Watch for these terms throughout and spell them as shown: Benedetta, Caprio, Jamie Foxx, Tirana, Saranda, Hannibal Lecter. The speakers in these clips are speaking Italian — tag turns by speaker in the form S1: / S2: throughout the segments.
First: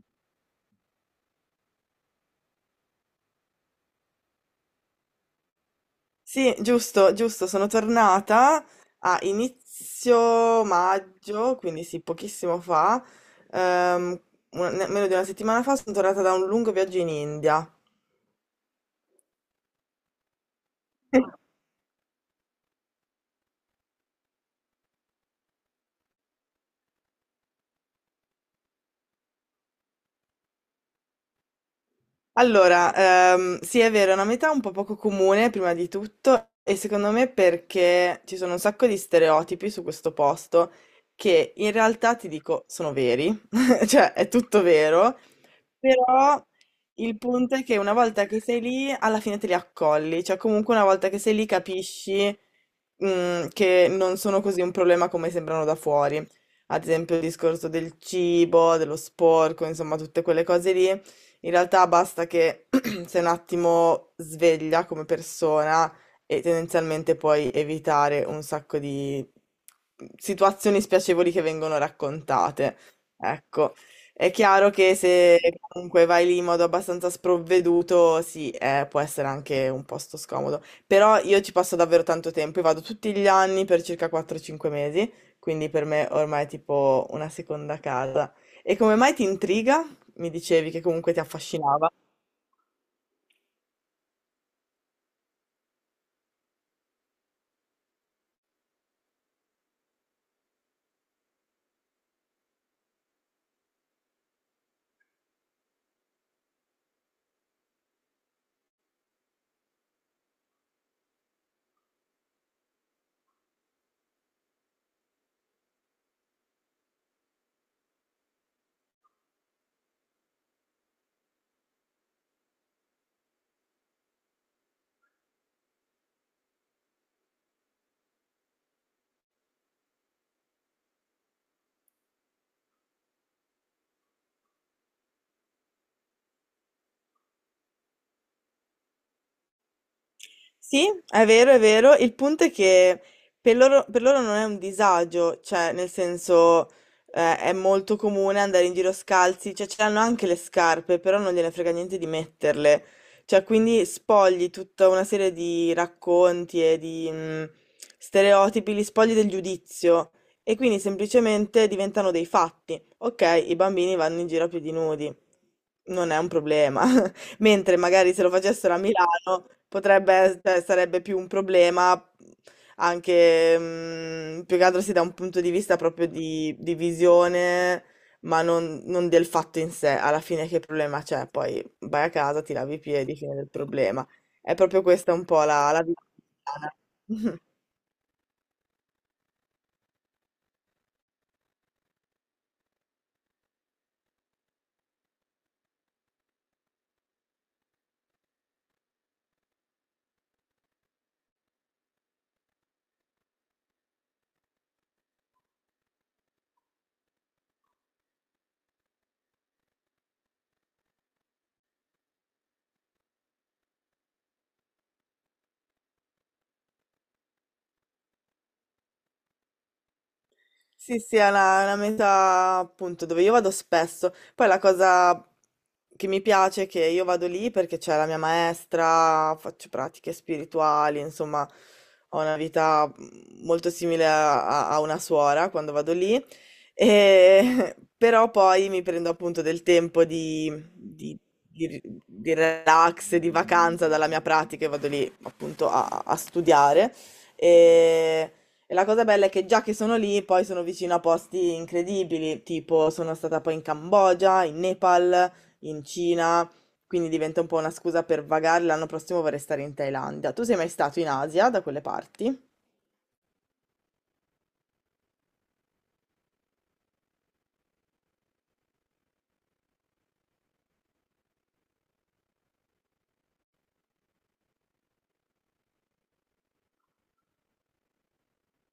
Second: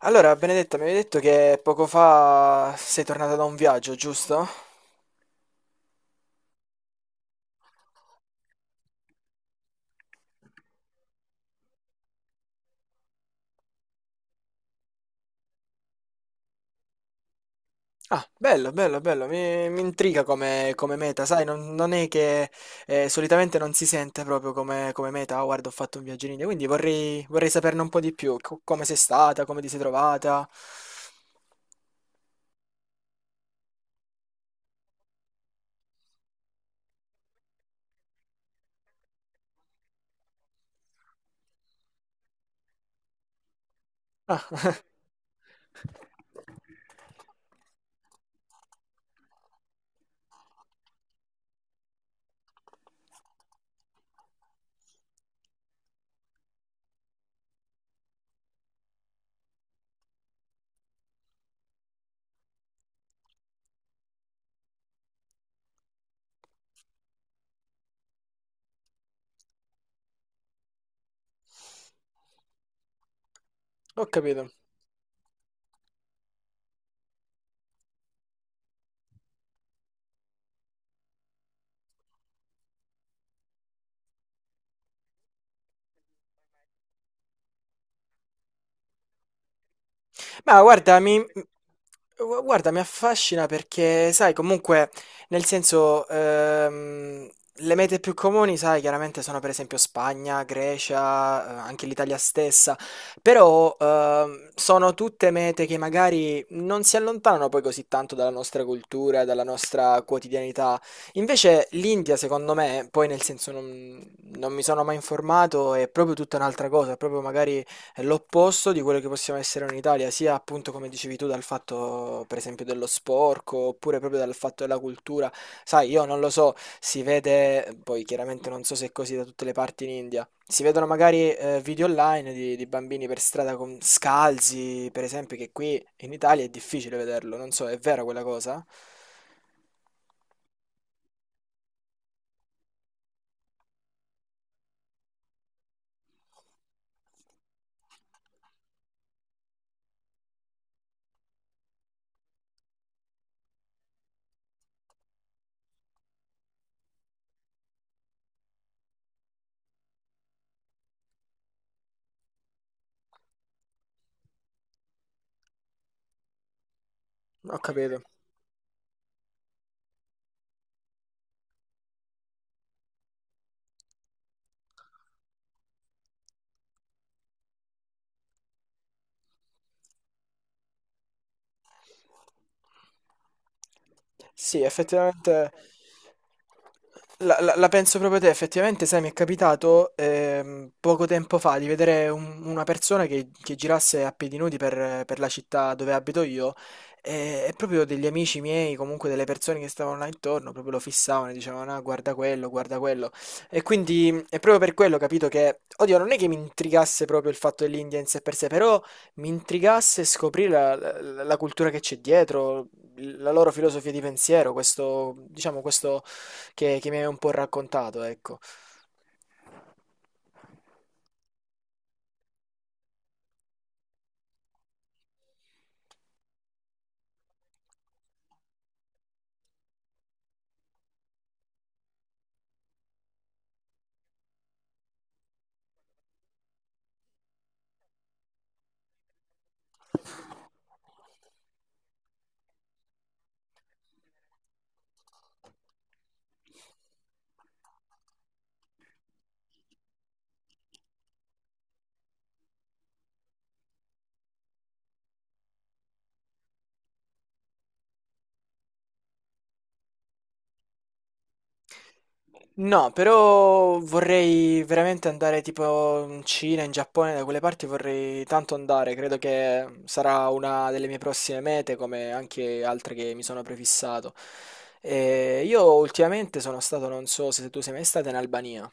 S1: Allora, Benedetta, mi avevi detto che poco fa sei tornata da un viaggio, giusto?
S2: Sì, giusto, giusto, sono tornata a inizio maggio, quindi sì, pochissimo fa, ehm, meno di una settimana fa sono tornata da un lungo viaggio in India.
S1: Ah, bello, bello, bello, mi intriga come meta, sai, non è che solitamente non si sente proprio come meta, "Ah, guarda, ho fatto un viaggio in India", quindi vorrei saperne un po' di più, come sei stata, come ti sei trovata.
S2: Allora, sì, è vero, è una metà un po' poco comune, prima di tutto, e secondo me perché ci sono un sacco di stereotipi su questo posto che in realtà ti dico sono veri, cioè è
S1: Ah,
S2: tutto vero. Però il punto è che una volta che sei lì, alla fine te li accolli, cioè comunque una volta che sei lì capisci che non sono così un problema come sembrano da fuori. Ad esempio il discorso del cibo, dello sporco, insomma tutte quelle cose lì. In realtà basta che sei un attimo sveglia come persona e tendenzialmente puoi evitare un sacco di situazioni spiacevoli che vengono raccontate. Ecco.
S1: ho
S2: È
S1: capito.
S2: chiaro che se comunque vai lì in modo abbastanza sprovveduto, sì, può essere anche un posto scomodo. Però io ci passo davvero tanto tempo, io vado tutti gli anni per circa 4-5 mesi, quindi per me ormai è tipo una seconda casa. E come mai ti intriga? Mi
S1: Ma
S2: dicevi che
S1: guarda,
S2: comunque ti
S1: mi,
S2: affascinava.
S1: gu- guarda, mi affascina perché, sai, comunque, nel senso, le mete più comuni, sai, chiaramente sono per esempio Spagna, Grecia, anche l'Italia stessa, però sono tutte mete che magari non si allontanano poi così tanto dalla nostra cultura, dalla nostra quotidianità. Invece l'India, secondo me, poi nel senso non mi sono mai informato, è proprio tutta un'altra cosa, è proprio magari è l'opposto di quello che possiamo essere in Italia, sia appunto come dicevi tu dal fatto per esempio dello sporco, oppure proprio dal fatto della cultura. Sai, io non lo so, si vede, poi chiaramente non so se è così da tutte le parti in India, si vedono magari video online di bambini per strada con scalzi, per esempio, che qui in Italia è difficile vederlo, non so, è vera quella cosa?
S2: Sì, è vero, è vero. Il punto è che per loro non è un disagio, cioè nel senso è molto comune andare in giro scalzi, cioè ce l'hanno anche le scarpe, però non gliene frega niente di metterle. Cioè quindi spogli tutta una serie di racconti e di stereotipi, li spogli del giudizio e quindi semplicemente diventano dei fatti. Ok, i bambini vanno in giro più di nudi, non è un problema.
S1: Ho
S2: Mentre
S1: capito.
S2: magari se lo facessero a Milano potrebbe, cioè, sarebbe più un problema anche, più che altro sì, da un punto di vista proprio di visione, ma non, non del fatto in sé. Alla fine che problema c'è? Poi vai a casa, ti lavi i piedi, fine del problema. È
S1: Sì,
S2: proprio questa un po'
S1: effettivamente
S2: la vita
S1: La,
S2: italiana.
S1: la- la penso proprio te, effettivamente, sai, mi è capitato poco tempo fa di vedere una persona che girasse a piedi nudi per la città dove abito io e proprio degli amici miei, comunque delle persone che stavano là intorno, proprio lo fissavano e dicevano, ah, guarda quello, guarda quello. E quindi è proprio per quello, capito, che, oddio, non è che mi intrigasse proprio il fatto dell'India in sé per sé, però mi intrigasse scoprire la cultura che c'è dietro, la loro filosofia di pensiero, questo, diciamo, questo che mi hai un po' raccontato, ecco.
S2: Sì, sì, è una meta appunto dove io vado spesso. Poi la cosa che mi piace è che io vado lì perché c'è la mia maestra, faccio pratiche spirituali, insomma, ho una vita molto simile a, a una suora quando vado lì. E- però poi mi prendo appunto del tempo di, di relax, di vacanza dalla mia pratica e vado lì appunto a studiare. E e la cosa bella è che già che sono lì, poi sono vicino a posti incredibili, tipo sono stata poi in Cambogia, in Nepal, in Cina, quindi diventa un po' una scusa per vagare. L'anno prossimo vorrei stare in Thailandia. Tu sei mai stato in Asia, da quelle parti?
S1: No, però vorrei veramente andare tipo in Cina, in Giappone, da quelle parti vorrei tanto andare, credo che sarà una delle mie prossime mete, come anche altre che mi sono prefissato. E io ultimamente sono stato, non so se tu sei mai stato in Albania.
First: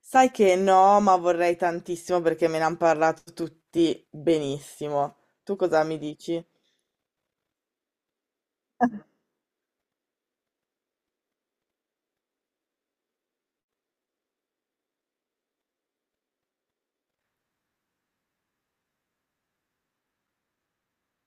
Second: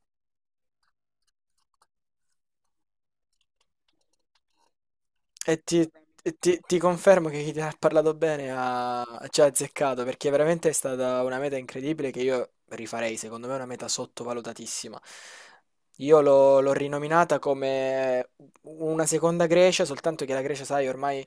S2: Sai che no, ma vorrei tantissimo perché me ne hanno parlato tutti benissimo. Tu
S1: E ti,
S2: cosa mi
S1: e
S2: dici?
S1: ti- ti confermo che chi ti ha parlato bene ci ha azzeccato perché veramente è stata una meta incredibile che io rifarei, secondo me è una meta sottovalutatissima. Io l'ho rinominata come una seconda Grecia, soltanto che la Grecia, sai, ormai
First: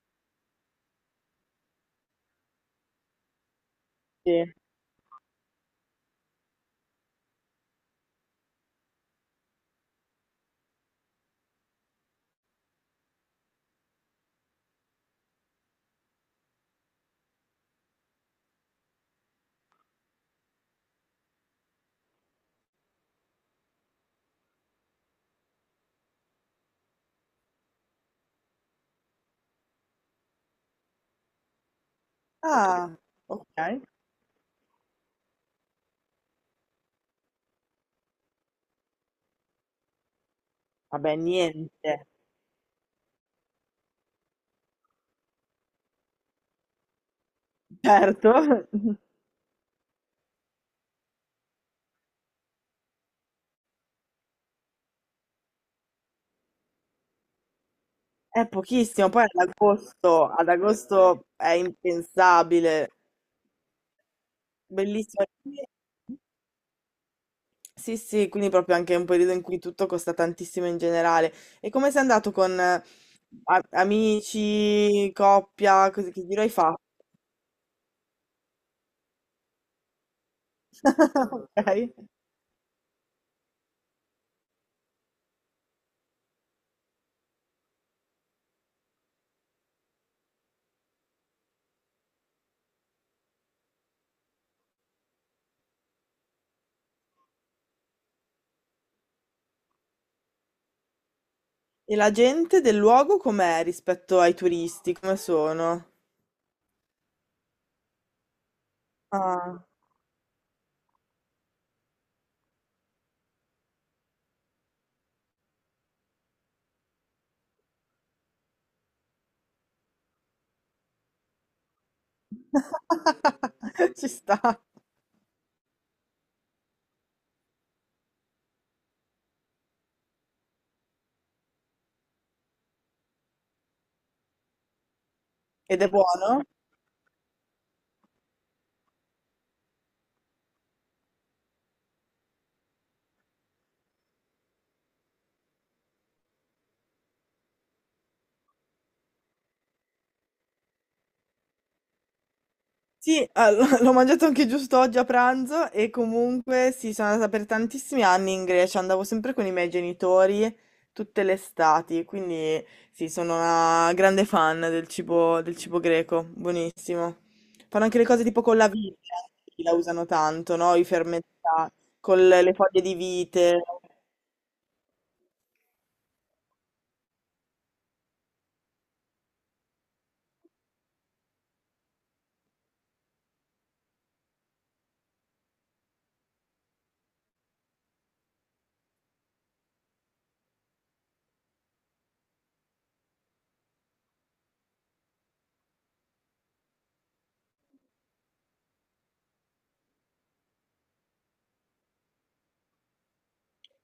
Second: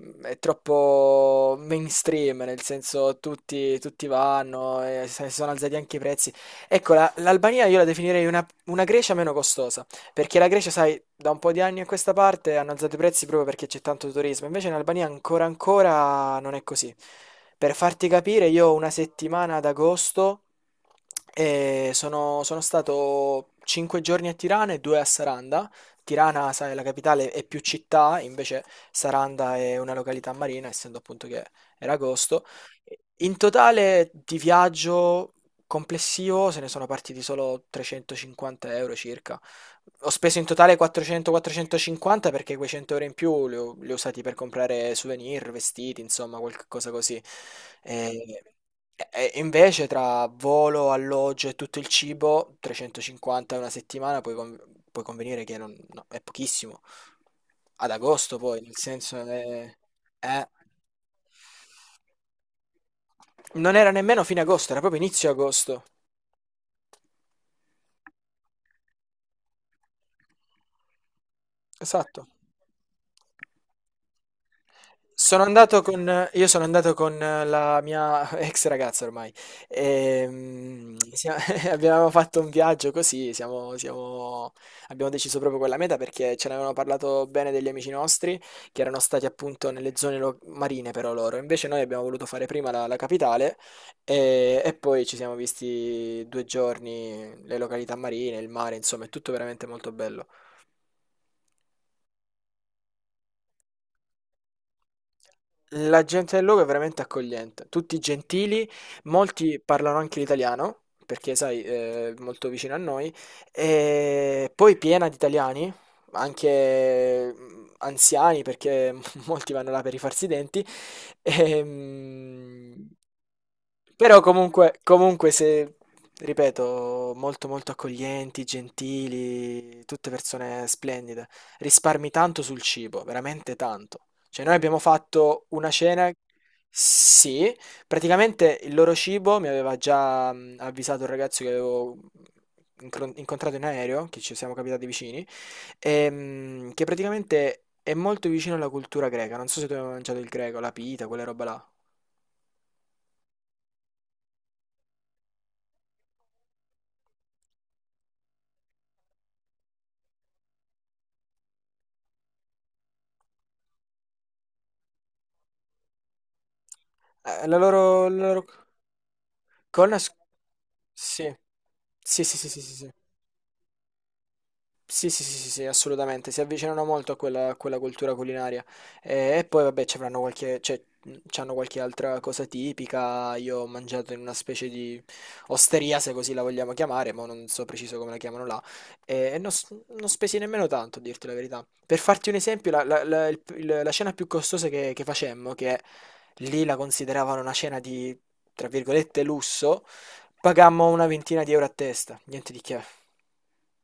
S1: è troppo mainstream, nel senso tutti
S2: Sì.
S1: vanno, e si sono alzati anche i prezzi. Ecco, l'Albania io la definirei una Grecia meno costosa, perché la Grecia, sai, da un po' di anni a questa parte hanno alzato i prezzi proprio perché c'è tanto turismo, invece in Albania ancora ancora non è così. Per farti capire, io ho una settimana ad agosto e sono stato 5 giorni a Tirana e 2 a Saranda. Tirana, sai, la capitale è più città, invece Saranda è una località marina, essendo appunto che era agosto.
S2: Ah,
S1: In
S2: ok.
S1: totale di viaggio complessivo se ne sono partiti solo 350 euro circa. Ho speso in totale
S2: Vabbè, niente.
S1: 400-450 perché quei 100 euro in più li ho usati per comprare souvenir, vestiti, insomma, qualcosa così. E,
S2: Certo.
S1: e invece tra volo, alloggio e tutto il cibo, 350 una settimana, puoi, puoi convenire che no, è pochissimo. Ad agosto
S2: È
S1: poi, nel
S2: pochissimo,
S1: senso...
S2: poi
S1: è-
S2: ad agosto è impensabile,
S1: non era nemmeno fine agosto, era proprio
S2: bellissimo.
S1: inizio agosto.
S2: Sì, sì, quindi proprio anche un periodo in cui tutto costa tantissimo in generale. E come sei
S1: Esatto.
S2: andato con amici,
S1: Sono andato
S2: coppia, così, che
S1: con,
S2: giro
S1: io
S2: hai
S1: sono
S2: fatto?
S1: andato con la mia ex ragazza ormai. Ehm, sia- Abbiamo
S2: Ok.
S1: fatto un viaggio così, abbiamo deciso proprio quella meta perché ce ne avevano parlato bene degli amici nostri che erano stati appunto nelle zone marine però loro. Invece noi abbiamo voluto fare prima la capitale e poi ci siamo visti 2 giorni, le località marine, il mare, insomma, è tutto veramente molto bello.
S2: E la gente del luogo com'è rispetto ai turisti? Come sono?
S1: La gente del luogo è veramente accogliente, tutti gentili, molti
S2: Ah.
S1: parlano anche l'italiano, perché sai, è molto vicino a noi, e poi piena di italiani, anche anziani, perché molti vanno là per rifarsi i denti, e, mm,
S2: Ci
S1: però
S2: sta.
S1: comunque se, ripeto, molto molto accoglienti, gentili, tutte persone splendide. Risparmi tanto sul cibo, veramente tanto. Cioè noi abbiamo fatto una
S2: Ed è
S1: cena,
S2: buono?
S1: sì, praticamente il loro cibo mi aveva già avvisato un ragazzo che avevo incontrato in aereo, che ci siamo capitati vicini, che praticamente è molto vicino alla cultura greca. Non so se tu hai mai mangiato il greco, la pita, quella roba là.
S2: Sì, ah, l'ho mangiato anche giusto oggi a pranzo e comunque sì, sono andata per tantissimi anni in Grecia, andavo sempre con i miei genitori tutte le estati, quindi sì, sono una grande fan del cibo greco, buonissimo.
S1: Eh, La
S2: Fanno anche le
S1: loro,
S2: cose
S1: la
S2: tipo
S1: loro-
S2: con la vite, la
S1: Con la...
S2: usano
S1: s-
S2: tanto, no? I
S1: Sì,
S2: fermentati,
S1: sì,
S2: con
S1: sì, sì,
S2: le
S1: sì, sì.
S2: foglie
S1: sì.
S2: di vite.
S1: Sì, sì, sì, sì, sì, assolutamente, si avvicinano molto a quella cultura culinaria. E poi, vabbè, cioè, c'hanno qualche altra cosa tipica. Io ho mangiato in una specie di osteria, se così la vogliamo chiamare, ma non so preciso come la chiamano là. E non spesi nemmeno tanto, a dirti la verità. Per farti un esempio, la cena più costosa che facemmo, che lì la consideravano una cena di, tra virgolette, lusso, pagammo una ventina di euro a testa, niente di che.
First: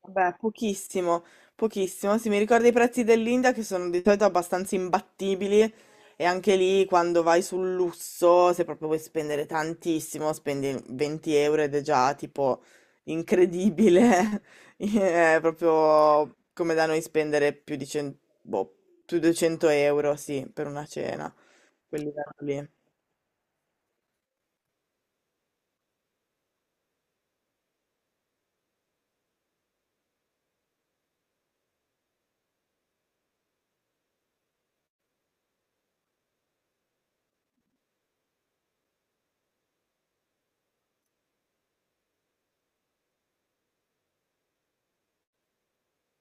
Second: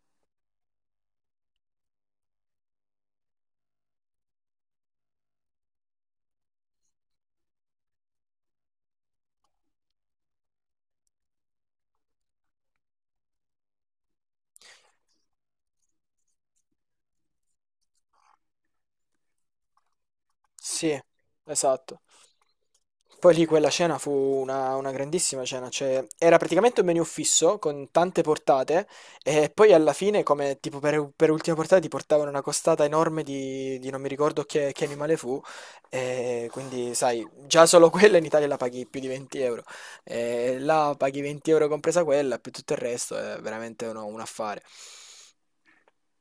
S2: Vabbè, pochissimo, pochissimo. Sì, mi ricordo i prezzi dell'India che sono di solito abbastanza imbattibili e anche lì quando vai sul lusso, se proprio vuoi spendere tantissimo, spendi 20 euro ed è già tipo incredibile. È proprio come da noi spendere più di 100, boh, più di 200 euro, sì, per una
S1: Sì,
S2: cena,
S1: esatto.
S2: quel livello lì.
S1: Poi lì quella cena fu una grandissima cena, cioè era praticamente un menu fisso con tante portate e poi alla fine, come tipo per ultima portata, ti portavano una costata enorme di non mi ricordo che animale fu, e quindi sai, già solo quella in Italia la paghi più di 20 euro, e là paghi 20 euro compresa quella, più tutto il resto, è veramente un affare.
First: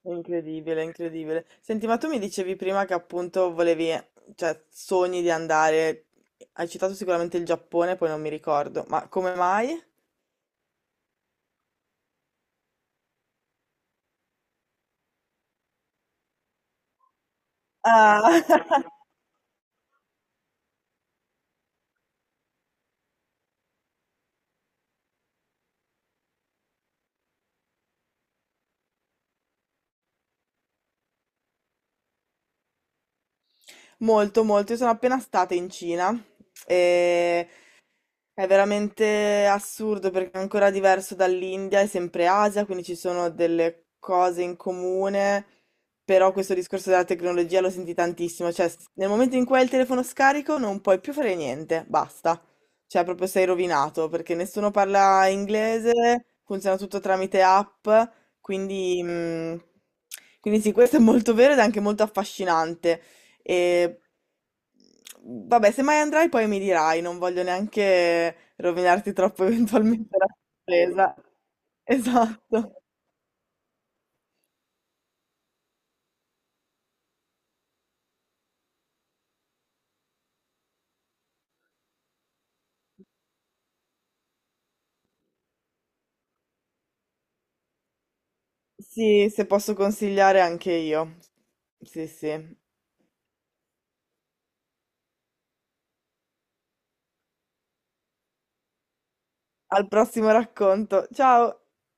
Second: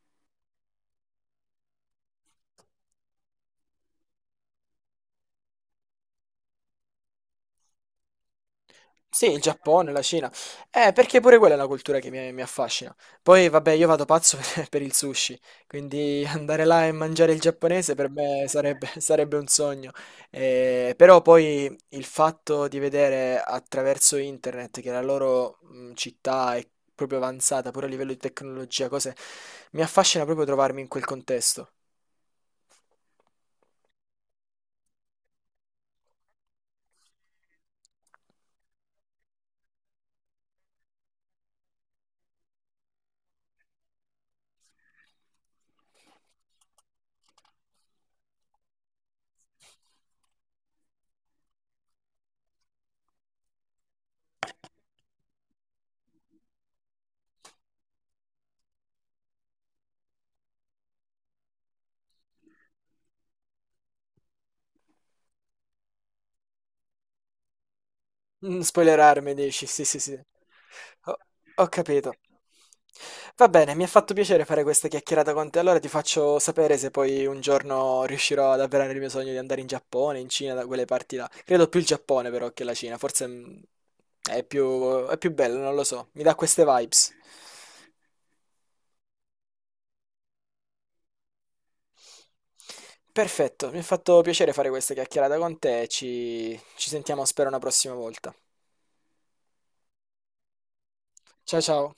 S2: Incredibile, incredibile. Senti, ma tu mi dicevi prima che appunto volevi, cioè, sogni di andare, hai citato sicuramente il Giappone, poi non mi ricordo, ma
S1: Sì,
S2: come
S1: il
S2: mai?
S1: Giappone, la Cina. Perché pure quella è una cultura che mi affascina. Poi, vabbè, io vado pazzo per il sushi, quindi andare là e mangiare il giapponese per
S2: Ah,
S1: me sarebbe, sarebbe un sogno. Però poi il fatto di vedere attraverso internet che la loro città è proprio avanzata, pure a livello di tecnologia, cose, mi affascina proprio trovarmi in quel contesto.
S2: molto, molto. Io sono appena stata in Cina e è veramente assurdo perché è ancora diverso dall'India, è sempre Asia, quindi ci sono delle cose in comune, però questo discorso della tecnologia lo senti tantissimo, cioè nel momento in cui hai il telefono scarico non puoi più fare niente, basta, cioè proprio sei rovinato perché nessuno parla inglese, funziona tutto tramite app, quindi, quindi sì, questo è molto vero ed è anche molto affascinante. E vabbè, se mai andrai poi mi dirai, non voglio neanche rovinarti
S1: Spoilerarmi,
S2: troppo
S1: dici? Sì, sì,
S2: eventualmente
S1: sì.
S2: la sorpresa.
S1: Ho, ho capito.
S2: Esatto.
S1: Va bene, mi ha fatto piacere fare questa chiacchierata con te. Allora ti faccio sapere se poi un giorno riuscirò ad avverare il mio sogno di andare in Giappone, in Cina, da quelle parti là. Credo più il Giappone però che la Cina. Forse è più bello, non lo so. Mi dà queste vibes.
S2: Sì, se posso consigliare anche io. Sì, sì.
S1: Perfetto, mi ha fatto piacere fare questa chiacchierata con te. Ci sentiamo, spero, una prossima volta.
S2: Al prossimo racconto.
S1: Ciao
S2: Ciao!
S1: ciao.